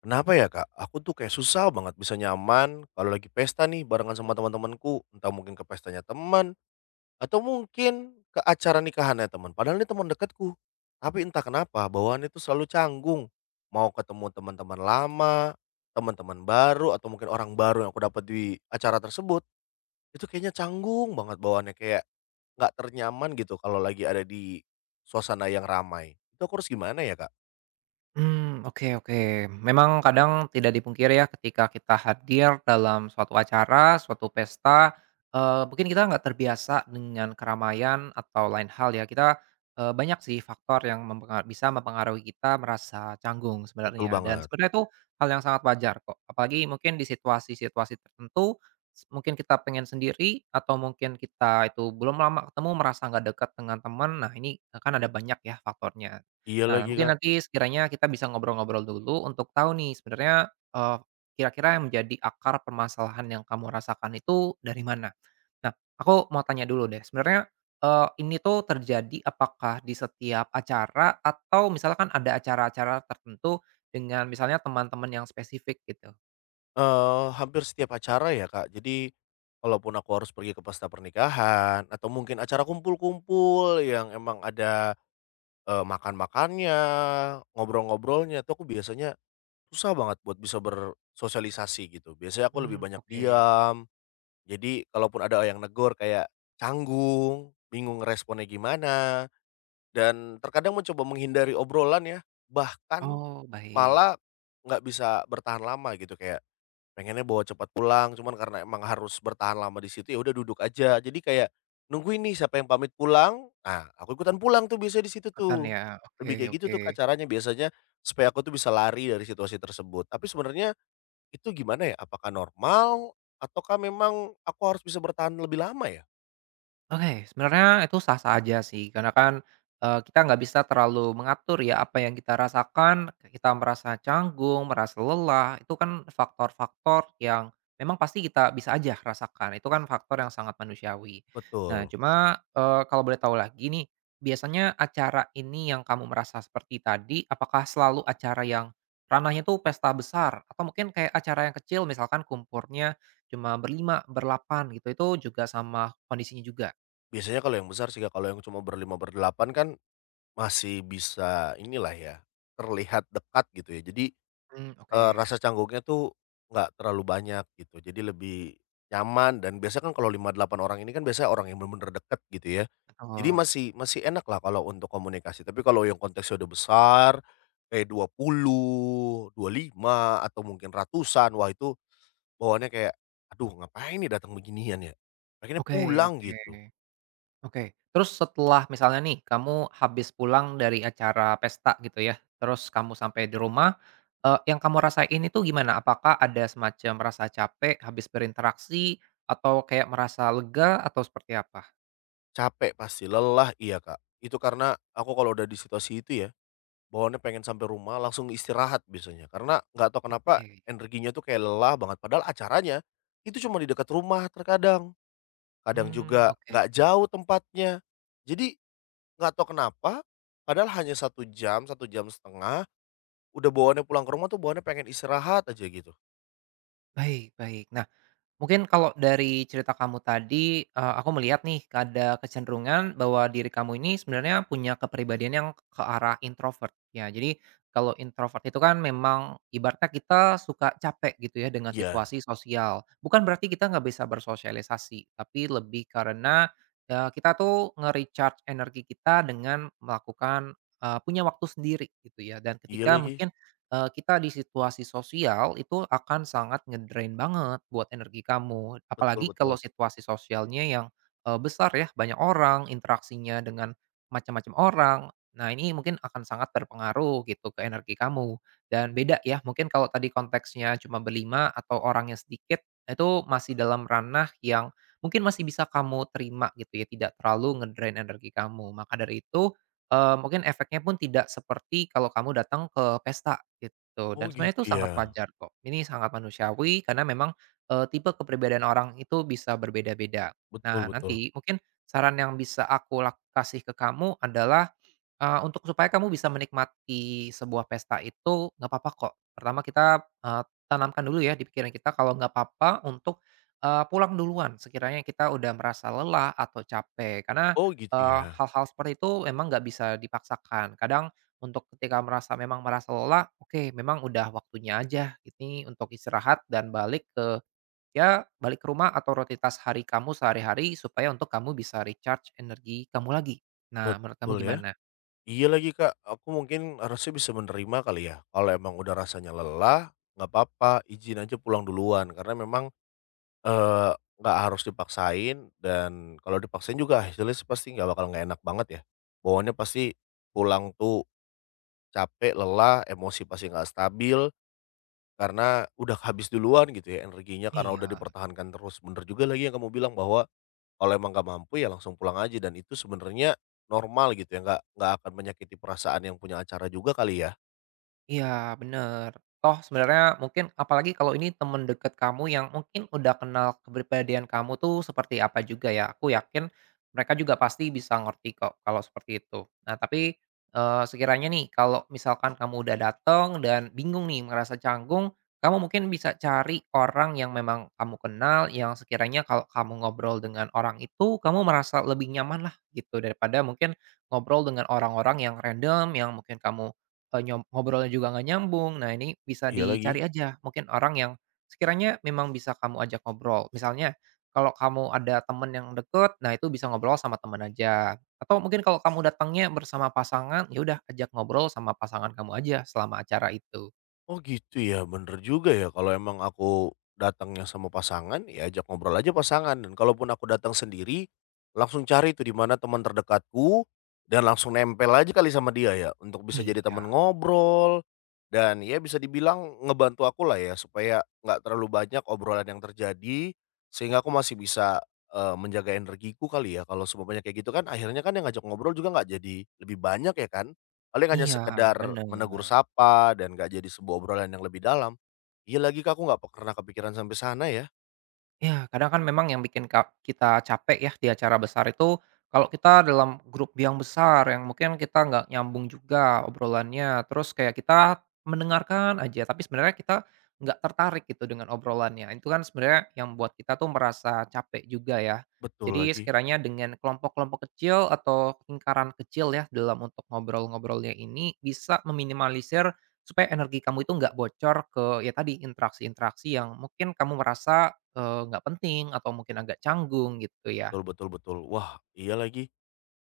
Kenapa ya Kak, aku tuh kayak susah banget bisa nyaman kalau lagi pesta nih barengan sama teman-temanku, entah mungkin ke pestanya teman atau mungkin ke acara nikahannya teman, padahal ini teman dekatku. Tapi entah kenapa bawaan itu selalu canggung, mau ketemu teman-teman lama, teman-teman baru atau mungkin orang baru yang aku dapat di acara tersebut, itu kayaknya canggung banget bawaannya kayak nggak ternyaman gitu kalau lagi ada di suasana yang ramai. Itu aku harus gimana ya Kak? Hmm, oke, oke. Memang kadang tidak dipungkiri ya ketika kita hadir dalam suatu acara, suatu pesta, mungkin kita nggak terbiasa dengan keramaian atau lain hal ya. Banyak sih faktor yang bisa mempengaruhi kita merasa canggung Betul sebenarnya, dan banget. sebenarnya itu hal yang sangat wajar kok. Apalagi mungkin di situasi-situasi tertentu, mungkin kita pengen sendiri atau mungkin kita itu belum lama ketemu, merasa nggak dekat dengan teman. Nah ini, kan ada banyak ya faktornya. Iya Nah, lagi mungkin Kak. nanti sekiranya kita bisa ngobrol-ngobrol dulu untuk tahu nih sebenarnya, kira-kira yang menjadi akar permasalahan yang kamu rasakan itu dari mana? Nah, aku mau tanya dulu deh sebenarnya, ini tuh terjadi apakah di setiap acara atau misalkan ada acara-acara tertentu dengan misalnya teman-teman yang spesifik gitu? Hampir setiap acara ya, Kak. Jadi, kalaupun aku harus pergi ke pesta pernikahan atau mungkin acara kumpul-kumpul yang emang ada, makan-makannya, ngobrol-ngobrolnya tuh aku biasanya susah banget buat bisa bersosialisasi gitu. Biasanya aku lebih Hmm, banyak oke. diam, jadi kalaupun ada yang negor kayak canggung, bingung responnya gimana, dan terkadang mencoba menghindari obrolan ya, bahkan Oh, baik. malah nggak bisa bertahan lama gitu kayak pengennya bawa cepat pulang, cuman karena emang harus bertahan lama di situ, ya udah duduk aja. Jadi kayak nungguin nih siapa yang pamit pulang, nah aku ikutan pulang tuh biasanya di situ Ikutan tuh. ya? Oke, Lebih kayak gitu oke. tuh Kak caranya biasanya supaya aku tuh bisa lari dari situasi tersebut. Tapi sebenarnya itu gimana ya? Apakah normal ataukah memang aku harus bisa bertahan lebih lama ya? Oke, sebenarnya itu sah-sah aja sih, karena kan, kita nggak bisa terlalu mengatur ya apa yang kita rasakan, kita merasa canggung, merasa lelah, itu kan faktor-faktor yang memang pasti kita bisa aja rasakan, itu kan faktor yang sangat manusiawi. Nah, Betul. cuma, kalau boleh tahu lagi nih, biasanya acara ini yang kamu merasa seperti tadi, apakah selalu acara yang ranahnya tuh pesta besar atau mungkin kayak acara yang kecil misalkan kumpurnya cuma berlima, berlapan gitu, itu juga sama kondisinya juga? Biasanya kalau yang besar sih Kak, kalau yang cuma berlima, berdelapan kan masih bisa inilah ya, terlihat dekat gitu ya. Jadi Mmm, oke, rasa canggungnya tuh nggak terlalu banyak gitu, jadi lebih nyaman dan biasanya kan kalau 5 8 orang ini kan biasanya orang yang bener-bener deket gitu ya. Jadi betul. masih masih enak lah kalau untuk komunikasi, tapi kalau yang konteksnya udah besar, kayak 20, lima atau mungkin ratusan, wah itu bawaannya kayak, "Aduh ngapain nih datang beginian ya? Pengennya Oke, pulang," oke, gitu. oke. Terus setelah misalnya nih, kamu habis pulang dari acara pesta gitu ya, terus kamu sampai di rumah, yang kamu rasain itu gimana? Apakah ada semacam rasa capek habis berinteraksi, atau kayak merasa lega, atau seperti apa? Capek pasti, lelah iya, Kak. Itu karena aku kalau udah di situasi itu ya bawaannya pengen sampai rumah langsung istirahat biasanya, karena nggak tahu kenapa Oke, energinya tuh kayak lelah banget, padahal acaranya itu cuma di dekat rumah terkadang, kadang mmm, juga oke. nggak jauh tempatnya. Jadi nggak tahu kenapa, padahal hanya 1 jam, 1 jam setengah, udah bawaannya pulang ke rumah tuh bawaannya pengen istirahat aja gitu. Baik, baik. Nah, mungkin kalau dari cerita kamu tadi, aku melihat nih ada kecenderungan bahwa diri kamu ini sebenarnya punya kepribadian yang ke arah introvert ya. Jadi kalau introvert itu kan memang ibaratnya kita suka capek gitu ya dengan Iya, situasi sosial. Bukan berarti kita nggak bisa bersosialisasi, tapi lebih karena, kita tuh nge-recharge energi kita dengan melakukan, punya waktu sendiri gitu ya. Dan iya ketika lagi, mungkin kita di situasi sosial itu akan sangat ngedrain banget buat energi kamu. betul Apalagi betul. kalau situasi sosialnya yang, besar ya, banyak orang, interaksinya dengan macam-macam orang. Nah, ini mungkin akan sangat berpengaruh gitu ke energi kamu. Dan beda ya, mungkin kalau tadi konteksnya cuma berlima atau orangnya sedikit, itu masih dalam ranah yang mungkin masih bisa kamu terima gitu ya, tidak terlalu ngedrain energi kamu. Maka dari itu, mungkin efeknya pun tidak seperti kalau kamu datang ke pesta gitu, Oh dan sebenarnya itu gitu ya? sangat wajar kok. Ini sangat manusiawi karena memang, tipe kepribadian orang itu bisa berbeda-beda. Betul Nah, betul. nanti mungkin saran yang bisa aku kasih ke kamu adalah, untuk supaya kamu bisa menikmati sebuah pesta itu nggak apa-apa kok. Pertama kita, tanamkan dulu ya di pikiran kita kalau nggak apa-apa untuk, pulang duluan sekiranya kita udah merasa lelah atau capek. Karena, Oh gitu ya? hal-hal seperti itu memang nggak bisa dipaksakan. Kadang untuk ketika merasa memang merasa lelah, oke memang udah waktunya aja ini untuk istirahat dan balik ke ya balik ke rumah atau rutinitas hari kamu sehari-hari supaya untuk kamu bisa recharge energi kamu lagi. Nah, menurut kamu Betul ya? gimana? Iya lagi, Kak, aku mungkin harusnya bisa menerima kali ya, kalau emang udah rasanya lelah, nggak apa-apa, izin aja pulang duluan, karena memang, eee, nggak harus dipaksain dan kalau dipaksain juga hasilnya sih pasti nggak bakal nggak enak banget ya. Bawaannya pasti pulang tuh capek, lelah, emosi pasti nggak stabil, karena udah habis duluan gitu ya energinya, karena udah Iya. dipertahankan terus. Bener juga lagi yang kamu bilang bahwa kalau emang nggak mampu ya langsung pulang aja dan itu sebenarnya normal gitu ya, nggak akan menyakiti perasaan yang punya acara juga kali ya? Iya, bener. Toh sebenarnya mungkin apalagi kalau ini temen deket kamu yang mungkin udah kenal kepribadian kamu tuh seperti apa juga ya. Aku yakin mereka juga pasti bisa ngerti kok kalau seperti itu. Nah, tapi sekiranya nih kalau misalkan kamu udah dateng dan bingung nih merasa canggung, kamu mungkin bisa cari orang yang memang kamu kenal yang sekiranya kalau kamu ngobrol dengan orang itu kamu merasa lebih nyaman lah gitu daripada mungkin ngobrol dengan orang-orang yang random yang mungkin kamu Eee, nyom ngobrolnya juga nggak nyambung. Nah, ini bisa Iya lagi. dicari aja mungkin orang yang sekiranya memang bisa kamu ajak ngobrol. Misalnya kalau kamu ada temen yang deket, nah itu bisa ngobrol sama temen aja. Atau mungkin kalau kamu datangnya bersama pasangan, ya udah ajak ngobrol sama pasangan kamu aja selama acara itu. Oh gitu ya, bener juga ya kalau emang aku datangnya sama pasangan, ya ajak ngobrol aja pasangan dan kalaupun aku datang sendiri, langsung cari tuh di mana teman terdekatku dan langsung nempel aja kali sama dia ya untuk bisa jadi Iya. teman ngobrol dan ya bisa dibilang ngebantu aku lah ya supaya nggak terlalu banyak obrolan yang terjadi sehingga aku masih bisa, menjaga energiku kali ya kalau semuanya kayak gitu kan akhirnya kan yang ngajak ngobrol juga nggak jadi lebih banyak ya kan? Paling hanya Iya, sekedar menegur bener. sapa dan nggak jadi sebuah obrolan yang lebih dalam. Iya lagi Kak, aku nggak pernah kepikiran sampai sana ya. Ya, kadang kan memang yang bikin kita capek ya di acara besar itu, kalau kita dalam grup yang besar yang mungkin kita nggak nyambung juga obrolannya, terus kayak kita mendengarkan aja, tapi sebenarnya kita nggak tertarik gitu dengan obrolannya. Itu kan sebenarnya yang buat kita tuh merasa capek juga ya. Betul Jadi lagi, sekiranya dengan kelompok-kelompok kecil atau lingkaran kecil ya dalam untuk ngobrol-ngobrolnya ini bisa meminimalisir supaya energi kamu itu nggak bocor ke ya tadi interaksi-interaksi yang mungkin kamu merasa nggak penting atau mungkin agak canggung gitu ya. betul betul betul. Wah, iya lagi.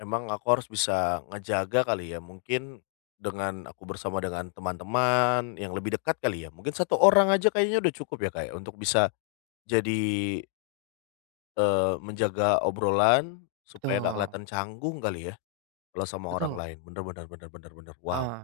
Emang aku harus bisa ngejaga kali ya, mungkin dengan aku bersama dengan teman-teman yang lebih dekat kali ya. Mungkin satu orang aja kayaknya udah cukup ya kayak untuk bisa jadi, menjaga obrolan supaya nggak Betul, kelihatan canggung kali ya, kalau sama orang betul. lain. Bener bener bener bener bener. Wow, Heeh,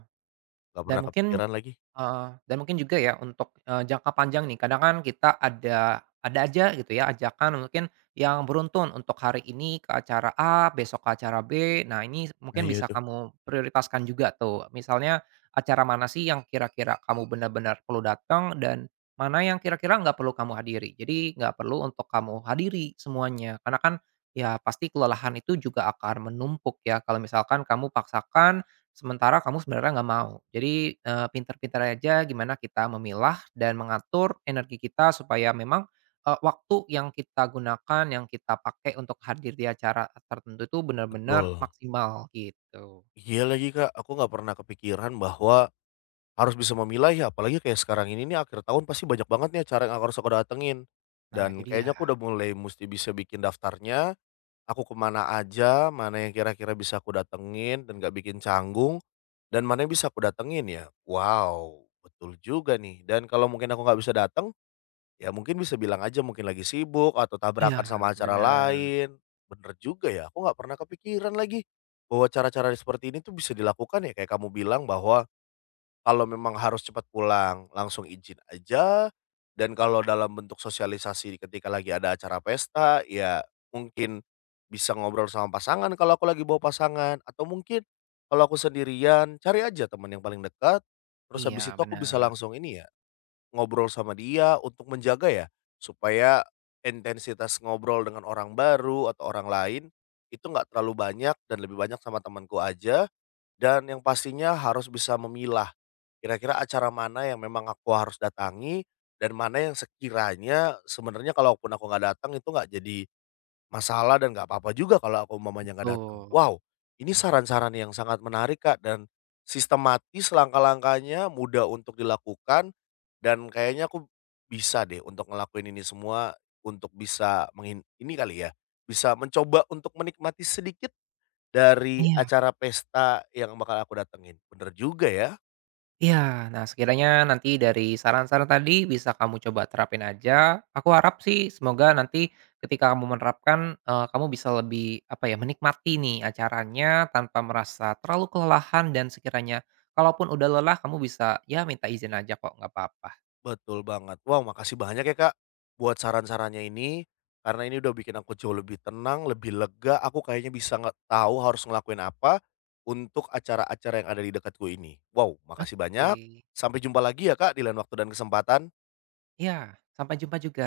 nggak dan pernah mungkin kepikiran lagi. heeh, dan mungkin juga ya untuk, jangka panjang nih kadang kan kita ada aja gitu ya ajakan mungkin yang beruntun untuk hari ini ke acara A, besok ke acara B. Nah, ini Nah mungkin iya bisa tuh, kamu prioritaskan juga tuh. Misalnya acara mana sih yang kira-kira kamu benar-benar perlu datang, dan mana yang kira-kira nggak perlu kamu hadiri. Jadi nggak perlu untuk kamu hadiri semuanya. Karena kan ya pasti kelelahan itu juga akan menumpuk ya kalau misalkan kamu paksakan sementara kamu sebenarnya nggak mau. Jadi, pinter-pinter aja gimana kita memilah dan mengatur energi kita supaya memang, waktu yang kita gunakan, yang kita pakai untuk hadir di acara tertentu itu benar-benar betul. maksimal, gitu. Iya lagi, Kak, aku nggak pernah kepikiran bahwa harus bisa memilah ya, apalagi kayak sekarang ini nih akhir tahun pasti banyak banget nih acara yang harus aku datengin. Nah, Dan itu dia. kayaknya aku udah mulai mesti bisa bikin daftarnya, aku kemana aja, mana yang kira-kira bisa aku datengin dan nggak bikin canggung, dan mana yang bisa aku datengin ya. Wow, betul juga nih, dan kalau mungkin aku nggak bisa datang. Ya mungkin bisa bilang aja mungkin lagi sibuk atau Iya, tabrakan sama acara benar. lain. Bener juga ya, aku nggak pernah kepikiran lagi bahwa cara-cara seperti ini tuh bisa dilakukan ya kayak kamu bilang bahwa kalau memang harus cepat pulang langsung izin aja dan kalau dalam bentuk sosialisasi ketika lagi ada acara pesta ya mungkin bisa ngobrol sama pasangan kalau aku lagi bawa pasangan atau mungkin kalau aku sendirian cari aja teman yang paling dekat terus Iya, habis itu aku bisa benar. langsung ini ya ngobrol sama dia untuk menjaga ya, supaya intensitas ngobrol dengan orang baru atau orang lain, itu nggak terlalu banyak dan lebih banyak sama temanku aja, dan yang pastinya harus bisa memilah, kira-kira acara mana yang memang aku harus datangi, dan mana yang sekiranya sebenarnya kalaupun aku nggak datang itu nggak jadi masalah dan nggak apa-apa juga kalau aku mamanya nggak datang. Betul. Wow, ini saran-saran yang sangat menarik, Kak, dan sistematis langkah-langkahnya, mudah untuk dilakukan, dan kayaknya aku bisa deh untuk ngelakuin ini semua, untuk bisa mengin ini kali ya, bisa mencoba untuk menikmati sedikit dari Iya. acara pesta yang bakal aku datengin. Bener juga ya. Iya, nah sekiranya nanti dari saran-saran tadi bisa kamu coba terapin aja. Aku harap sih semoga nanti ketika kamu menerapkan, kamu bisa lebih, apa ya, menikmati nih acaranya tanpa merasa terlalu kelelahan, dan sekiranya kalaupun udah lelah kamu bisa, ya minta izin aja kok, nggak apa-apa. Betul banget. Wow, makasih banyak ya, Kak, buat saran-sarannya ini, karena ini udah bikin aku jauh lebih tenang, lebih lega, aku kayaknya bisa nggak tahu harus ngelakuin apa untuk acara-acara yang ada di dekatku ini. Wow, makasih banyak, Oke. sampai jumpa lagi ya, Kak, di lain waktu dan kesempatan. Iya, sampai jumpa juga.